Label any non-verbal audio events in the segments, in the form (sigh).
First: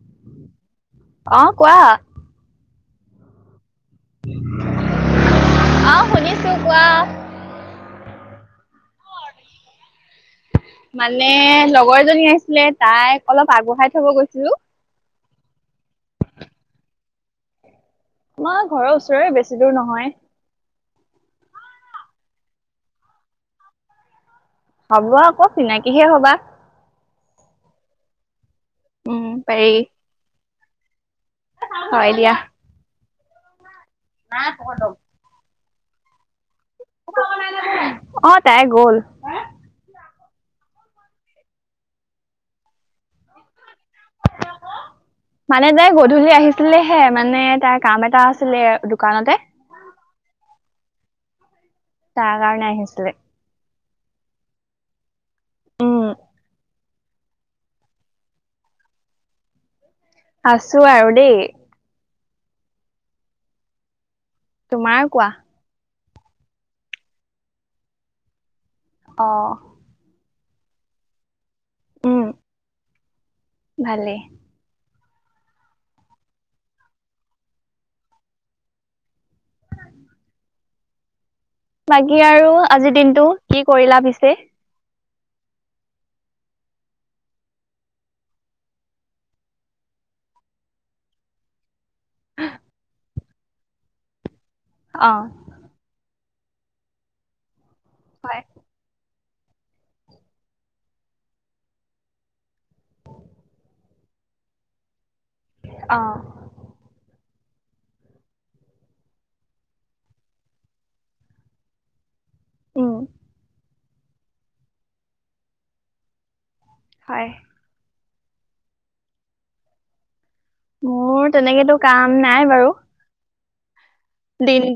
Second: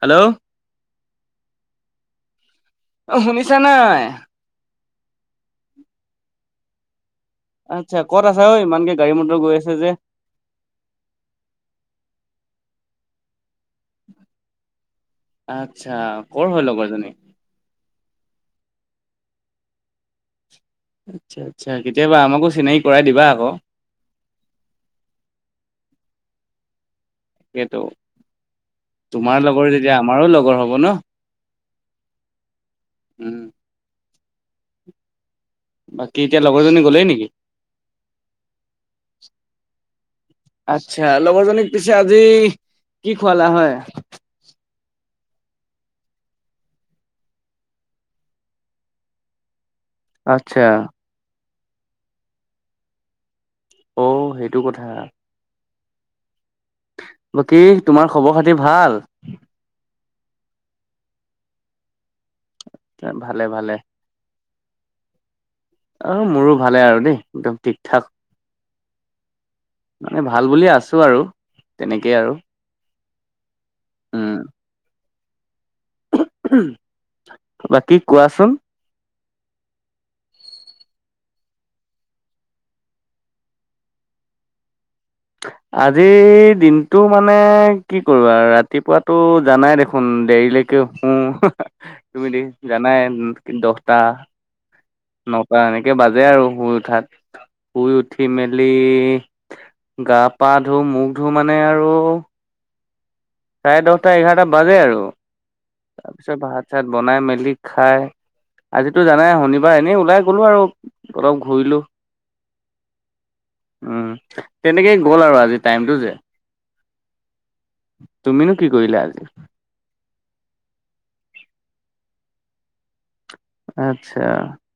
Hello অ কোৱা? অ শুনিছা না নাই? আহ শুনিছো কোৱা? আচ্ছা ক'ত আছ অঐ ইমানকে গাড়ী মটৰ গৈ আছে যে? মানে লগৰ জনী আহিছিলে তাইক অলপ আগবঢ়াই থব গৈছিলো। আচ্ছা, কৰ হয় লগৰজনী? মোৰ ঘৰৰ ওচৰৰে বেছি দূৰ নহয়। আচ্ছা আচ্ছা। কেতিয়াবা আমাকো চিনাকি কৰাই দিবা আক। হ'ব আক, চিনাকিহে হবা। সেইটো, উম তোমাৰ পাৰি লগৰ যেতিয়া আমাৰো লগৰ হব ন? হয় দিয়া। উম, (unintelligible) বাকী এতিয়া লগৰজনী গ'লেই নেকি? অ তাই গ'ল আচ্ছা। লগৰজনীক পিছে আজি কি খুৱালা হয়? (inaudible) মানে যে গধূলি আহিছিলেহে মানে তাইৰ কাম এটা আছিলে দোকানতে। আচ্ছা তাৰ কাৰণে আহিছিলে। অঁ সেইটো কথা। অ বাকী তোমাৰ খবৰ খাতি ভাল? আছো আৰু দেই। এ ভালে ভালে। তোমাৰ কোৱা? অ মোৰো ভালে আৰু দেই, একদম ঠিক ঠাক। অ মানে ভাল বুলিয়ে আছোঁ আৰু তেনেকেই আৰু। ভালে। উম, বাকী কোৱাচোন। বাকী আৰু আজিৰ দিনটো কি কৰিলা পিছে? আজিৰ দিনটো মানে কি কৰো আৰু ৰাতিপুৱাতো জানাই দেখোন দেৰিলৈকে কে খুও তুমি দেশ জানাই দহটা অ'। (unintelligible) এনেকে বাজে আৰু শুই উঠাত, শুই উঠি হয় মেলি গা পা ধু মুখ ধু মানে আৰু (inaudible) চাৰে দহটা এঘাৰটা বাজে আৰু, অ তাৰপিছত ভাত চাত বনাই মেলি খাই আজিতো জানাই শনিবাৰ এনেই ওলাই গলো আৰু অলপ ঘূৰিলো। উম। উম, তেনেকেই গ'ল আৰু আজি টাইমটো যে। হয়। তুমিনো কি কৰিলা আজি। মোৰ তেনেকেতো কাম নাই বাৰু। আচ্ছা।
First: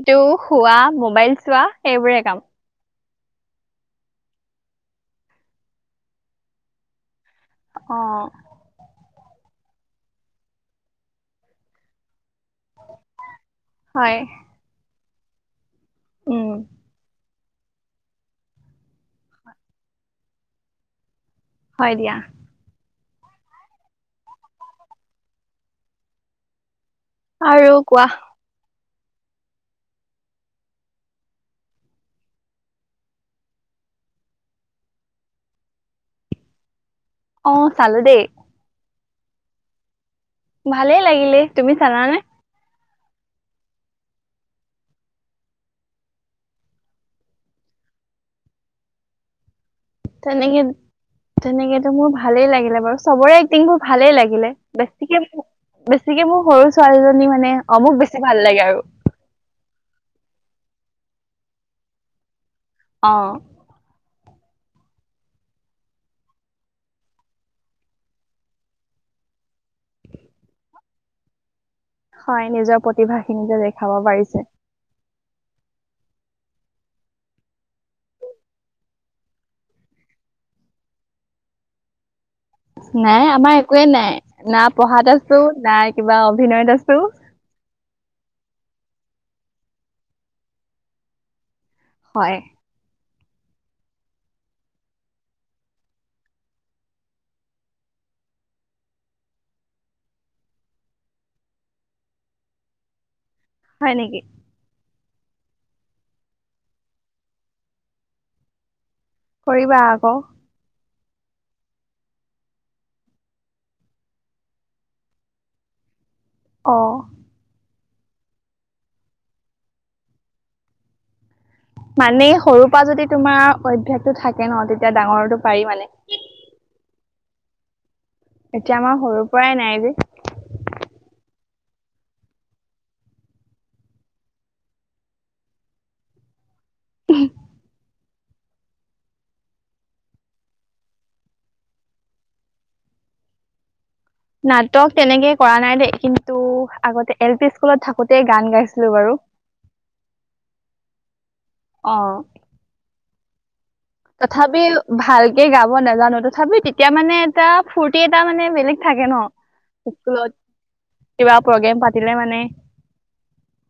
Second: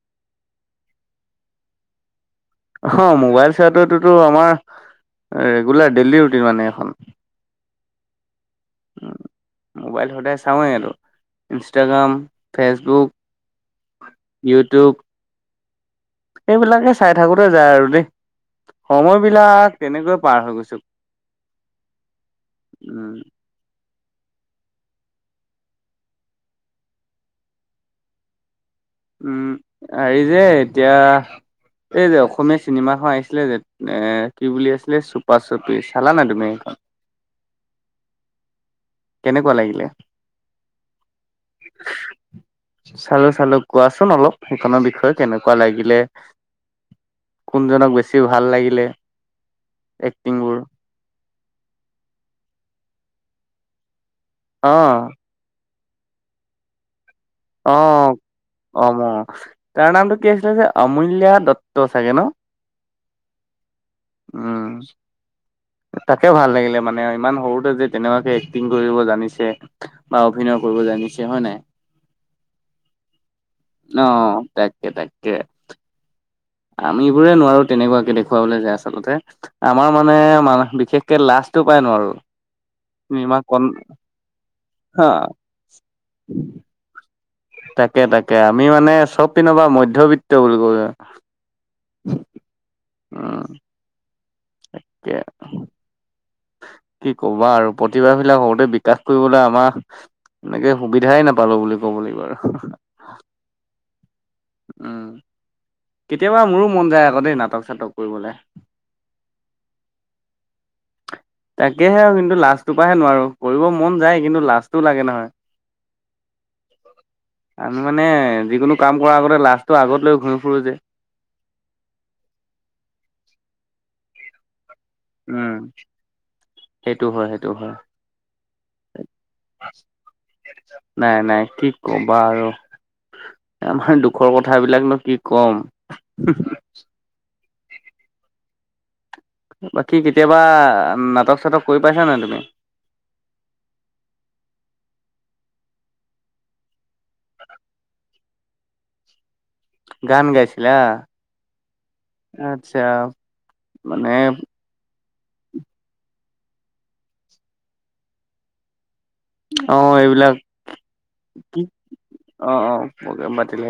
তেওঁ খোৱা মোবাইল চোৱা সেইবোৰে কাম। অ' মোবাইল চোৱাটোতো আমাৰ ৰেগুলাৰ ডেইলি ৰুটিন মানে এখন। অ'। উম, মোবাইল সদায় চাওঁৱেই আৰু ইনষ্টাগ্ৰাম ফেচবুক, হয় ইউটিউব উম সেইবিলাকে চাই থাকোতে যায় আৰু দেই, সময় বিলাক কেনেকৈ পাৰ হৈ গৈছ। হয় দিয়া। উম। আৰু কোৱা। উম, আই যে এতিয়া এই যে অসমীয়া চিনেমাখন আহিছিলে যে এ কি বুলি আছিলে চুপা চুপি চালা নাই তুমি? অ' চালো দেই। কেনেকোৱা লাগিলে? ভালে লাগিলে তুমি চালানে? চালো চালো, কোৱাচোন অলপ সেইখনৰ বিষয়ে কেনেকোৱা লাগিলে। কোনজনক বেছি ভাল লাগিলে। এক্টিংবোৰ তেনেকে তেনেকেতো মোৰ ভালেই লাগিলে বাৰু চবৰে এক্টিংবোৰ ভালেই লাগিলে। অ বেছিকে বেছিকে মোৰ সৰু ছোৱালীজনী মানে অমুক বেছি ভাল লাগে আৰু। অ'। অম তাৰ নামটো কি আছিলে যে আমূল্যা দত্ত চাগে ন'। অ'। উম। তাকে ভাল লাগিলে মানে ইমান সৰুতে যে তেনেকুৱাকে এক্টিং কৰিব জানিছে। বা অভিনয় কৰিব জানিছে হয় নে নাই? হয় নিজৰ প্ৰতিভা খিনি যে দেখাব অ পাৰিছে। তাকে তাকে। তাকে। আমিবোৰে নোৱাৰো তেনেকুৱাকে দেখুৱাবলৈ যে আচলতে। আমাৰ মানে মান বিশেষকে লাজটো পায় নোৱাৰোঁ। নাই আমাৰ একোৱে নাই, না হা পঢ়াত আছো, নাই কিবা অভিনয়ত আছো। তাকে তাকে, আমি মানে চব পিনৰ বা মধ্যবিত্ত বুলি কব হয়। উম। তাকেহেনো। কি কবা আৰু প্ৰতিভাবিলাক সৰুতে বিকাশ কৰিবলৈ আমাক এনেকে সুবিধাই নাপালো বুলি ক'ব লাগিব আৰু। হয় নিকি? উম, কেতিয়াবা মোৰো মন যায় আকৌ দেই নাটক - চাটক কৰিবলে। কৰিবা আকৌ। তাকেহে আৰু কিন্তু লাজটোৰ পৰাহে নোৱাৰো, কৰিব মন যায় কিন্তু লাজটো লাগে নহয়? অ (unintelligible) আমি মানে যিকোনো কাম কৰাৰ আগতে লাজটো আগত লৈ ঘূৰি ফুৰোঁ যে? মানে সৰুৰ পৰা যদি তোমাৰ অভ্যাসটো থাকে ন তেতিয়া ডাঙৰটো উম পাৰি মানে। সেইটো হয় সেইটো হয়। এতিয়া আমাৰ সৰুৰ পৰাই নাই যে? নাই নাই কি ক'বা আৰু আমাৰ দুখৰ কথাবিলাক ন কি কম উহ উ? উহ। বাকী কেতিয়াবা নাটক - চাটক কৰি পাইছা নে তুমি? নাটক তেনেকে কৰা নাই দেই কিন্তু আগতে এল পি স্কুলত থাকোতে গান গাইছিলো বাৰু। গান গাইছিলা? অ আচ্ছা। মানে তথাপি ভালকে গাব নাজানো তথাপি তেতিয়া মানে এটা ফূৰ্তি এটা মানে বেলেগ থাকে ন? অ এইবিলাক (inaudible) কিবা প্ৰগ্ৰেম পাতিলে মানে। প্ৰগ্ৰাম পাতিলে,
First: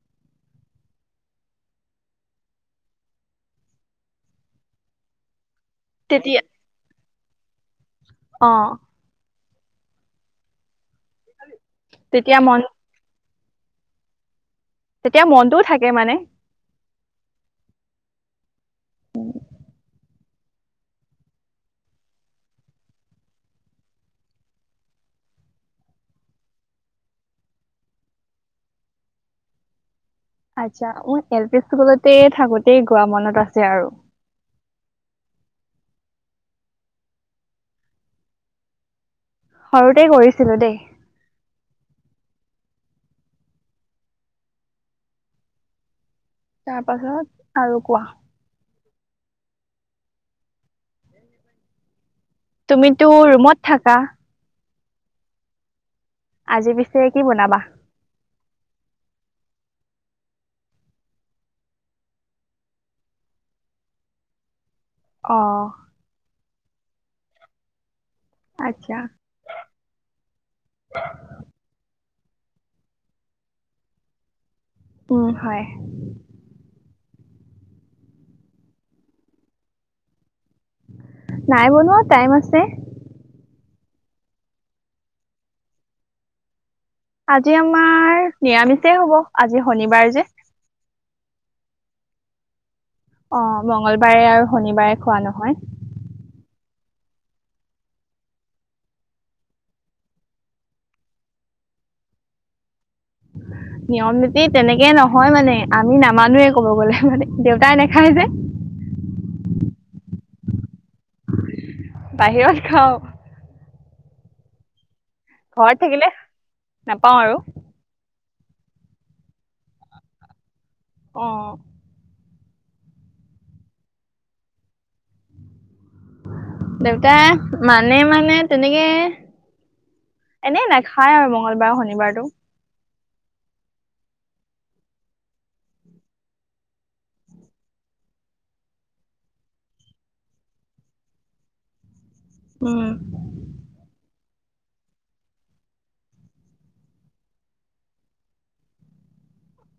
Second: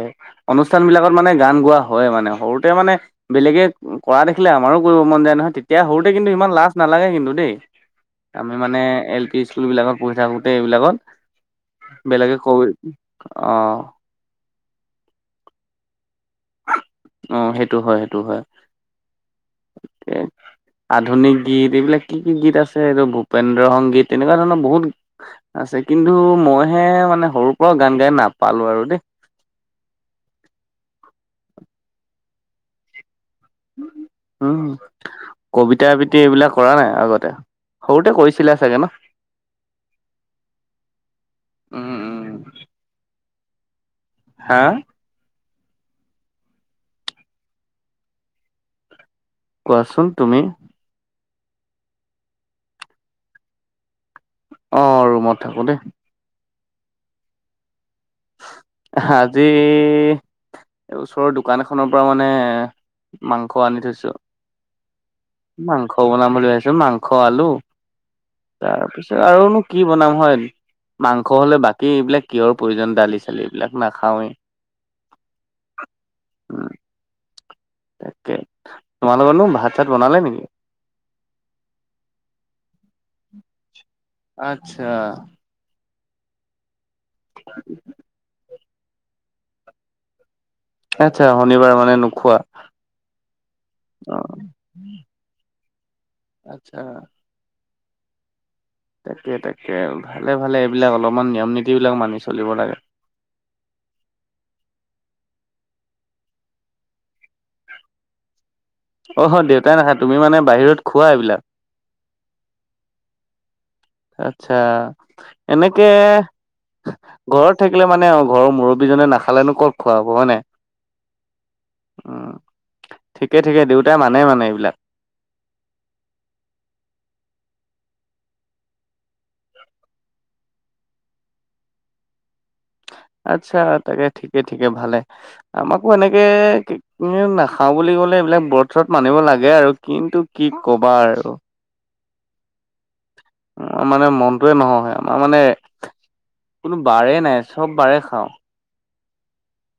অনুষ্ঠানবিলাকত মানে গান গোৱা হয় মানে সৰুতে মানে বেলেগে ক কৰা দেখিলে আমাৰো কৰিব মন যায় নহয় তে তিয়া সৰুতে কিন্তু তেতিয়া ইমান লাজ নালাগে কিন্তু দেই, অ আমি মানে এল পি স্কুলবিলাকত পঢ়ি থাকোঁ তে এইবিলাকত, বেলেগে তেতিয়া মন খবি অ। তেতিয়া মনটোও থাকে মানে। অ সেইটো হয় সেইটো হয়। এ আধুনিক গীত এইবিলাক কি কি গীত আছে এইটো ভূপেন্দ্ৰ সংগীত তেনেকুৱা ধৰণৰ বহুত আছে কিন্তু মইহে মানে সৰুৰ পৰাও গান গাই নাপালোঁ আৰু দেই। আচ্ছা, মোৰ এল পি স্কুলতে থাকোতেই গোৱা মনত আছে আৰু। উম, কবিতা আবৃত্তি এইবিলাক কৰা নাই আগতে, সৰুতে কৰিছিলা চাগে ন? সৰুতে কৰিছিলোঁ দেই। উম উম হা? তাৰ পাছত আৰু কোৱা? কোৱাচোন তুমি? তুমিতো ৰুমত থাকা? অঁ ৰুমত থাকোঁ দেই। আজি পিছে কি বনাবা? আহা আজি এই ওচৰৰ দোকান এখনৰ পৰা মানে মাংস আনি থৈছোঁ। অ' মাংস বনাম বুলি ভাবিছো মাংস আলু, আচ্ছা। তাৰপিছত আৰুন কি বনাম হয়। মাংস হ'লে বাকী এইবিলাক কিহৰ প্ৰয়োজন দালি চালি এইবিলাক নাখাওৱেই। উম হয়। উম। তাকে, তোমালোকৰনো ভাত চাত বনালে নেকি? নাই বনোৱা, টাইম আছে। আচ্ছা। আজি আমাৰ, নিৰামিষেই হ'ব, আজি শনিবাৰ যে। আচ্ছা, শনিবাৰ মানে নোখোৱা? অ', অ মংগলবাৰে আৰু শনিবাৰে খোৱা নহয়। আচ্ছা। তাকে তাকে, ভালে ভালে, এইবিলাক অলপমান নিয়ম নীতিবিলাক মানি চলিব লাগে। (inaudible) নিয়ম নীতি তেনেকে নহয় মানে, আমি নামানোৱে ক'ব গলে, মানে দেউতাই নেখায় যে। অহ দেউতাই নাখাই, তুমি মানে বাহিৰত খোৱা এইবিলাক। বাহিৰত খাওঁ। আচ্ছা, ঘৰত এনেকে, থাকিলে নাপাওঁ আৰু। ঘৰত থাকিলে মানে আৰু ঘৰৰ মুৰব্বীজনে নাখালেনু ক'ত খোৱা হ'ব হয় নাই? অ'। উম, ঠিকে ঠিকে, দেউতাই মানে মানে এইবিলাক। দেউতাই, মানে মানে তেনেকে এনেই নাখাই আৰু মংগলবাৰ শনিবাৰটো। আচ্ছা তাকে ঠিকে ঠিকে ভালে, আমাকো এনেকে এনে নাখাওঁ বুলি ক'লে এইবিলাক ব্ৰত চ্ৰত মানিব লাগে আৰু, কিন্তু কি কবা আৰু। উম। অ' মানে মনটোৱে নসহে, আমাৰ মানে, কোনো বাৰে নাই চব বাৰে খাওঁ।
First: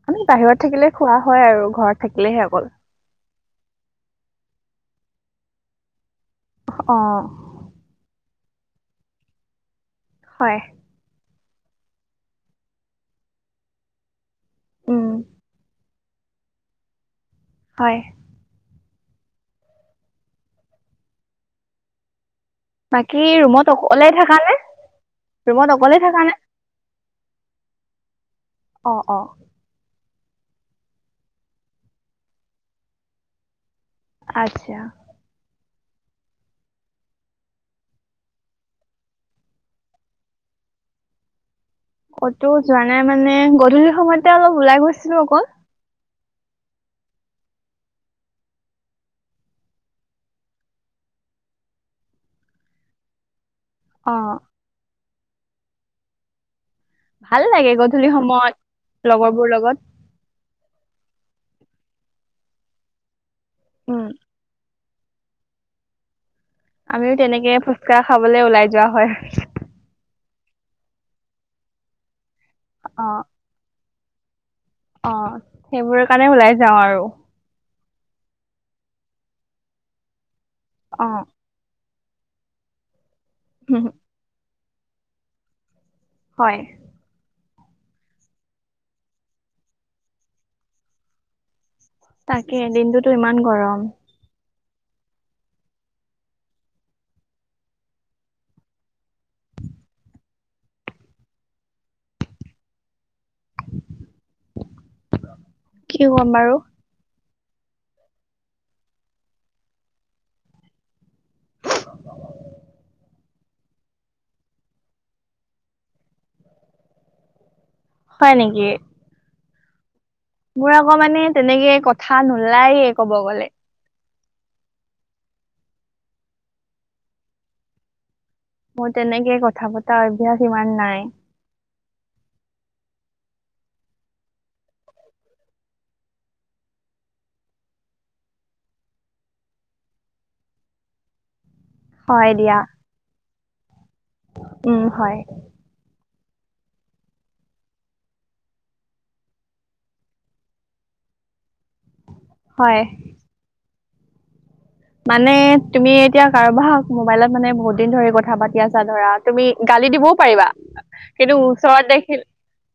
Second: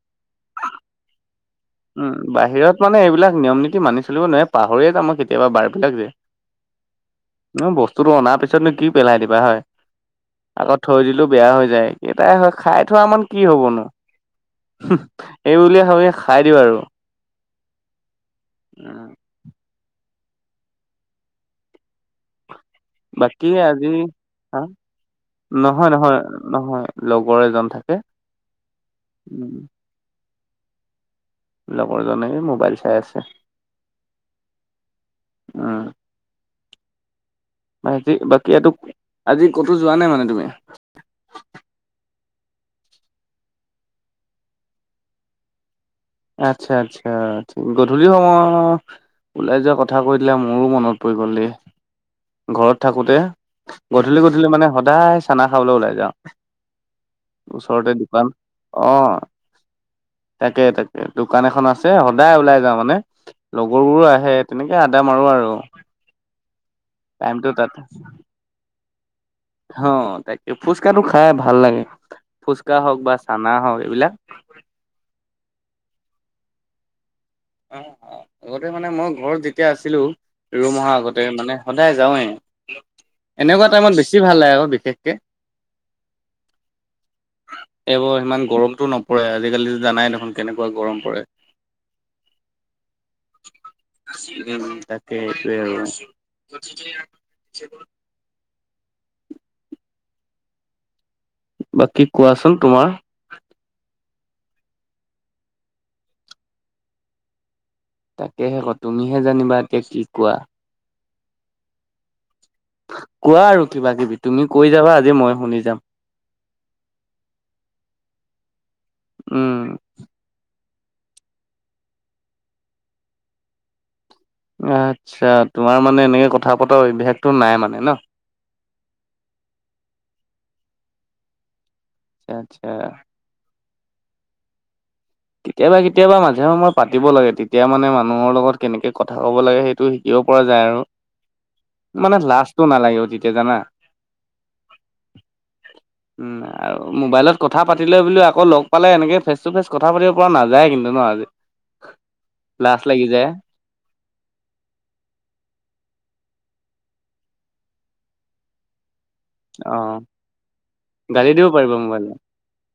মানে বাহিৰত থাকিলে খোৱা হয় আৰু। ঘৰত উম থাকিলেহে অকল বাহিৰত মানে এইবিলাক নিয়ম নীতি মানি চলিব নোৱাৰে পাহৰিয়ে যাওঁ মই কেতিয়াবা বাৰবিলাক যে। অ'। নহ বস্তুটো অনাৰ পিছতনো কি পেলাই দিবা হয়। হয়। আকৌ থৈ দিলেও বেয়া হৈ যায়, একেটাই হয় খাই থোৱা মান কি হ'ব নু। উম এইবুলিয়ে ভাবি খাই দিওঁ আৰু। হয়। উম। বাকী ৰুমত আজি, অকলে থাকা নে হা, ৰুমত নহয় অকলে থাকা নহয়, নে নহয়। লগৰ এজন থাকে। অঁ' অঁ'। উম লগৰজনে এই মোবাইল চাই আছে। আচ্ছা। উম। আজি, বাকী এটো, আজি ক'তো যোৱা নাই মানে তুমি? কতো যোৱা নাই মানে, গধূলি সময়তে অলপ ওলাই গৈছিলো অকল। আচ্ছা-আচ্ছা' অঁ' গধূলি সময়ৰ ওলাই যোৱা কথা কৈ দিলে মোৰো মনত পৰি গ'ল দেই, ঘৰত থাকোতে। গধূলি অঁ গধূলি মানে সদায় চানা খাবলৈ ওলাই যাওঁ। ভাল লাগে ওচৰতে গধূলি সময়ত লগৰ বোৰ লগত তাকে-তাকে, দোকান এখন আছে সদায় ওলাই যাওঁ মানে লগৰবোৰো উম আহে। তেনেকে আদ্দা মাৰো আৰু। আমিও টাইমটো তেনেকে ফুচকা খাবলে ওলাই যোৱা হয়। অঁ, তাকে, ফুচকাটো খাই ভাল লাগে। ফুচকা হওক বা চানা হওক এইবিলাক। অ, সেইবোৰ কাৰণে ওলাই যাওঁ আৰু। অঁ অঁ, আগতে মানে মই ঘৰত যেতিয়া আছিলো ৰোম অহা আগতে মানে- সদায় যাওঁৱেই। এনেকুৱা অঁ টাইমত বেছি ভাল লাগে বিশেষকে। হয়। এইবোৰ ইমান গৰমটো নপৰে, আজিকালিতো জানাই দেখোন কেনেকুৱা গৰম পৰে। তাকে, দিনটোতো ইমান গৰম। উমঁ', তাকে, এইটোৱেই আৰু। বাকী কোৱাচোন তোমাৰ? কি ক'ম বাৰু? তাকেহে ক' তুমিহে জানিবা এতিয়া কি কোৱা। কোৱা আৰু কিবা কিবি, তুমি কৈ যাবা আজি মই শুনি যাম। হয় নেকি? উমঁ'। মোৰ আকৌ মানে তেনেকে কথা নোলায়ে ক'ব গ'লে। আচ্ছা' তোমাৰ মানে এনেকে কথা পতা অভ্যাসটো নাই মানে ন? মোৰ তেনেকে কথা পতা অভ্যাস ইমান নাই। আচ্ছা'। কেতিয়াবা কেতিয়াবা মাজে সময় পাতিব লাগে। তেতিয়া মানে মানুহৰ লগত কেনেকে কথা ক'ব লাগে সেইটো শি কিব পৰা যায় আৰু মানে হয় দিয়া লাজটো নালাগিব তেতিয়া জানা। উম, হয়। উমঁ' আৰু মোবাইলত কথা পাতিলে বোলো আকৌ লগ পালে এনেকে ফেচ তো ফেচ কথা পাতিব পৰা নাযায় কিন্তু ন' আজি, হয় লাজ লাগি যায়। মানে তুমি এতিয়া কাৰোবাক মোবাইলত মানে বহুত দিন ধৰি কথা পাতি আছা ধৰা তুমি অ গালি দিবও পাৰিবা গালি কিন্তু দিব পাৰিব ওচৰত দেখি, মোবাইলত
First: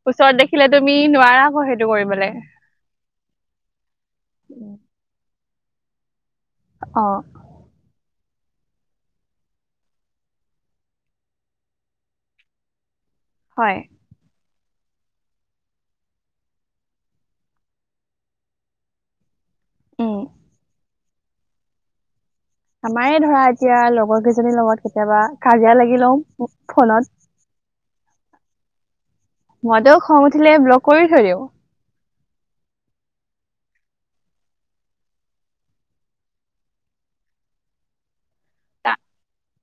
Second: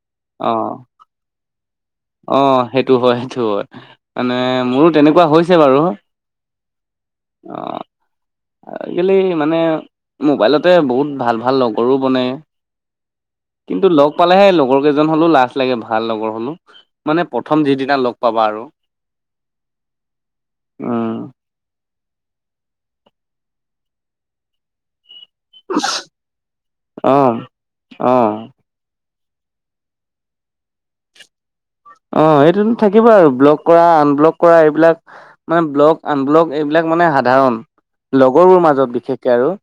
ওচৰত দেখিলে তুমি নোৱাৰা আকৌ সেইটো। কৰিবলৈ অঁ, সেইটো হয় সেইটো হয় মানে মোৰো তেনেকুৱা হৈছে বাৰু। অঁ। অঁ। আজিকালি মানে মোবাইলতে বহুত ভাল-ভাল লগৰো বনে। হয় কিন্তু লগ পালেহে লগৰ কেইজন হ'লেও লাজ লাগে ভাল লগৰ হলো। মানে প্ৰথম যিদিনা লগ পাবা আৰু। উমঁ'। উম আমাৰে ধৰা এতিয়া লগৰ কেইজনীৰ লগত কেতিয়াবা কাজিয়া লাগি লওঁ ফোনত। অ অ মইতো খং উথিলে ব্লক কৰি থৈ দিওঁ। অঁ, এইটোতো থাকিব আৰু ব্লক কৰা আনব্লক কৰা এইবিলাক মানে ব্লক আনব্লক এইবিলাক মানে সাধাৰণ। লগৰবোৰ মাজত বিশেষকে আৰু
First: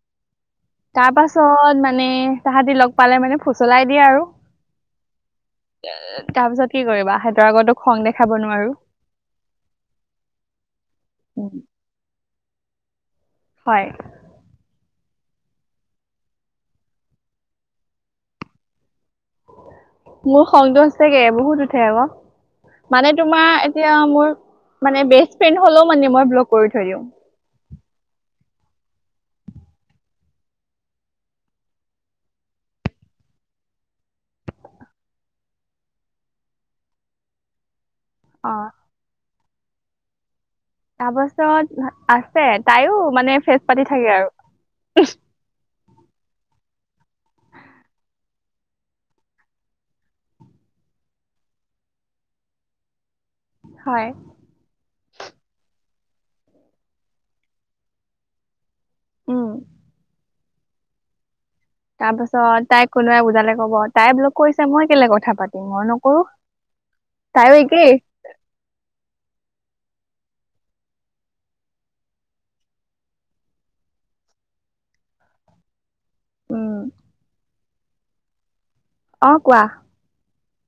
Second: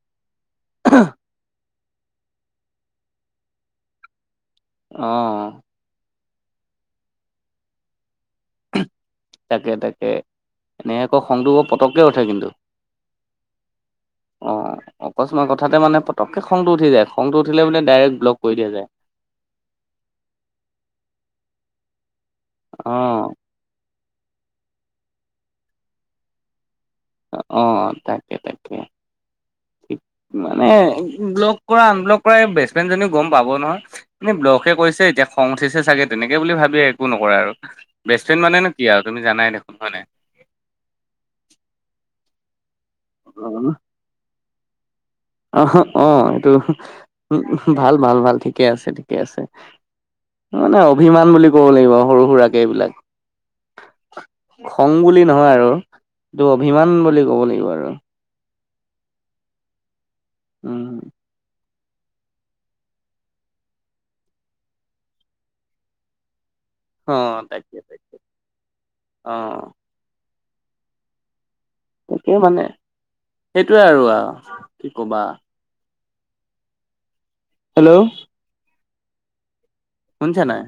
তাৰ পাছত মানে তাহাঁতি লগ পালে মানে ফুচলাই দিয়ে আৰু অ, এ এ তাৰ পিছত কি কৰিবা সিহঁতৰ আগতো খং দেখাব নোৱাৰো তাকে-তাকে এনেকৈ খংতু বৰ পতককৈ উঠে কিন্তু হয়, অ, অকস্মাত কথাতে মানে পটকে খংটো উঠি যায় খংটো উঠিলে বোলে ডাইৰেক্ট ব্লক কৰি দিয়া যায় মোৰ খংটো সচাগে বহুত উঠে আক অ মানে তোমাৰ এতিয়া মোৰ মানে বেষ্ট ফ্ৰেণ্ড হলেও মানে মই ব্লক কৰি থই দিওঁ অ অ তাকে তাকে মানে ব্লক কৰা আনব্লক কৰা বেষ্টফ্ৰেণ্ড জনীও গম পাব নহয়। এনে ব্লকেহে কৰিছে এতিয়া খং উঠিছে চাগে তেনেকে বুলি ভাবি একো নকৰে আৰু বেষ্ট ফ্ৰেণ্ অ মানে কি আৰু তুমি জাই দেখোন হয় নাই তাৰপাছত আছে তাইও মানে ফেজ পাতি থাকে আৰু অহ অ এইটো উ ভাল ভাল ভাল ঠিকে আছে ঠিকে আছে মানে অভিমান বুলি ক'ব লাগিব সৰু সুৰাকৈ এইবিলাক হয় খং বুলি নহয় আৰু এইটো অভিমান বুলি ক'ব লাগিব আৰু উম উম তাৰ পাছত তাইক কোনোৱাই বুজালে কব তাই ব্লক কৰিছে মই কেলে কথা পাতিম মই নকৰো। অ, তাইও একেই তাকে-তাকে অ, তাকে মানে সেইটোয়ে আৰু কি কবা উ হেল্লৌ' অ কোৱা শুনিছা নাই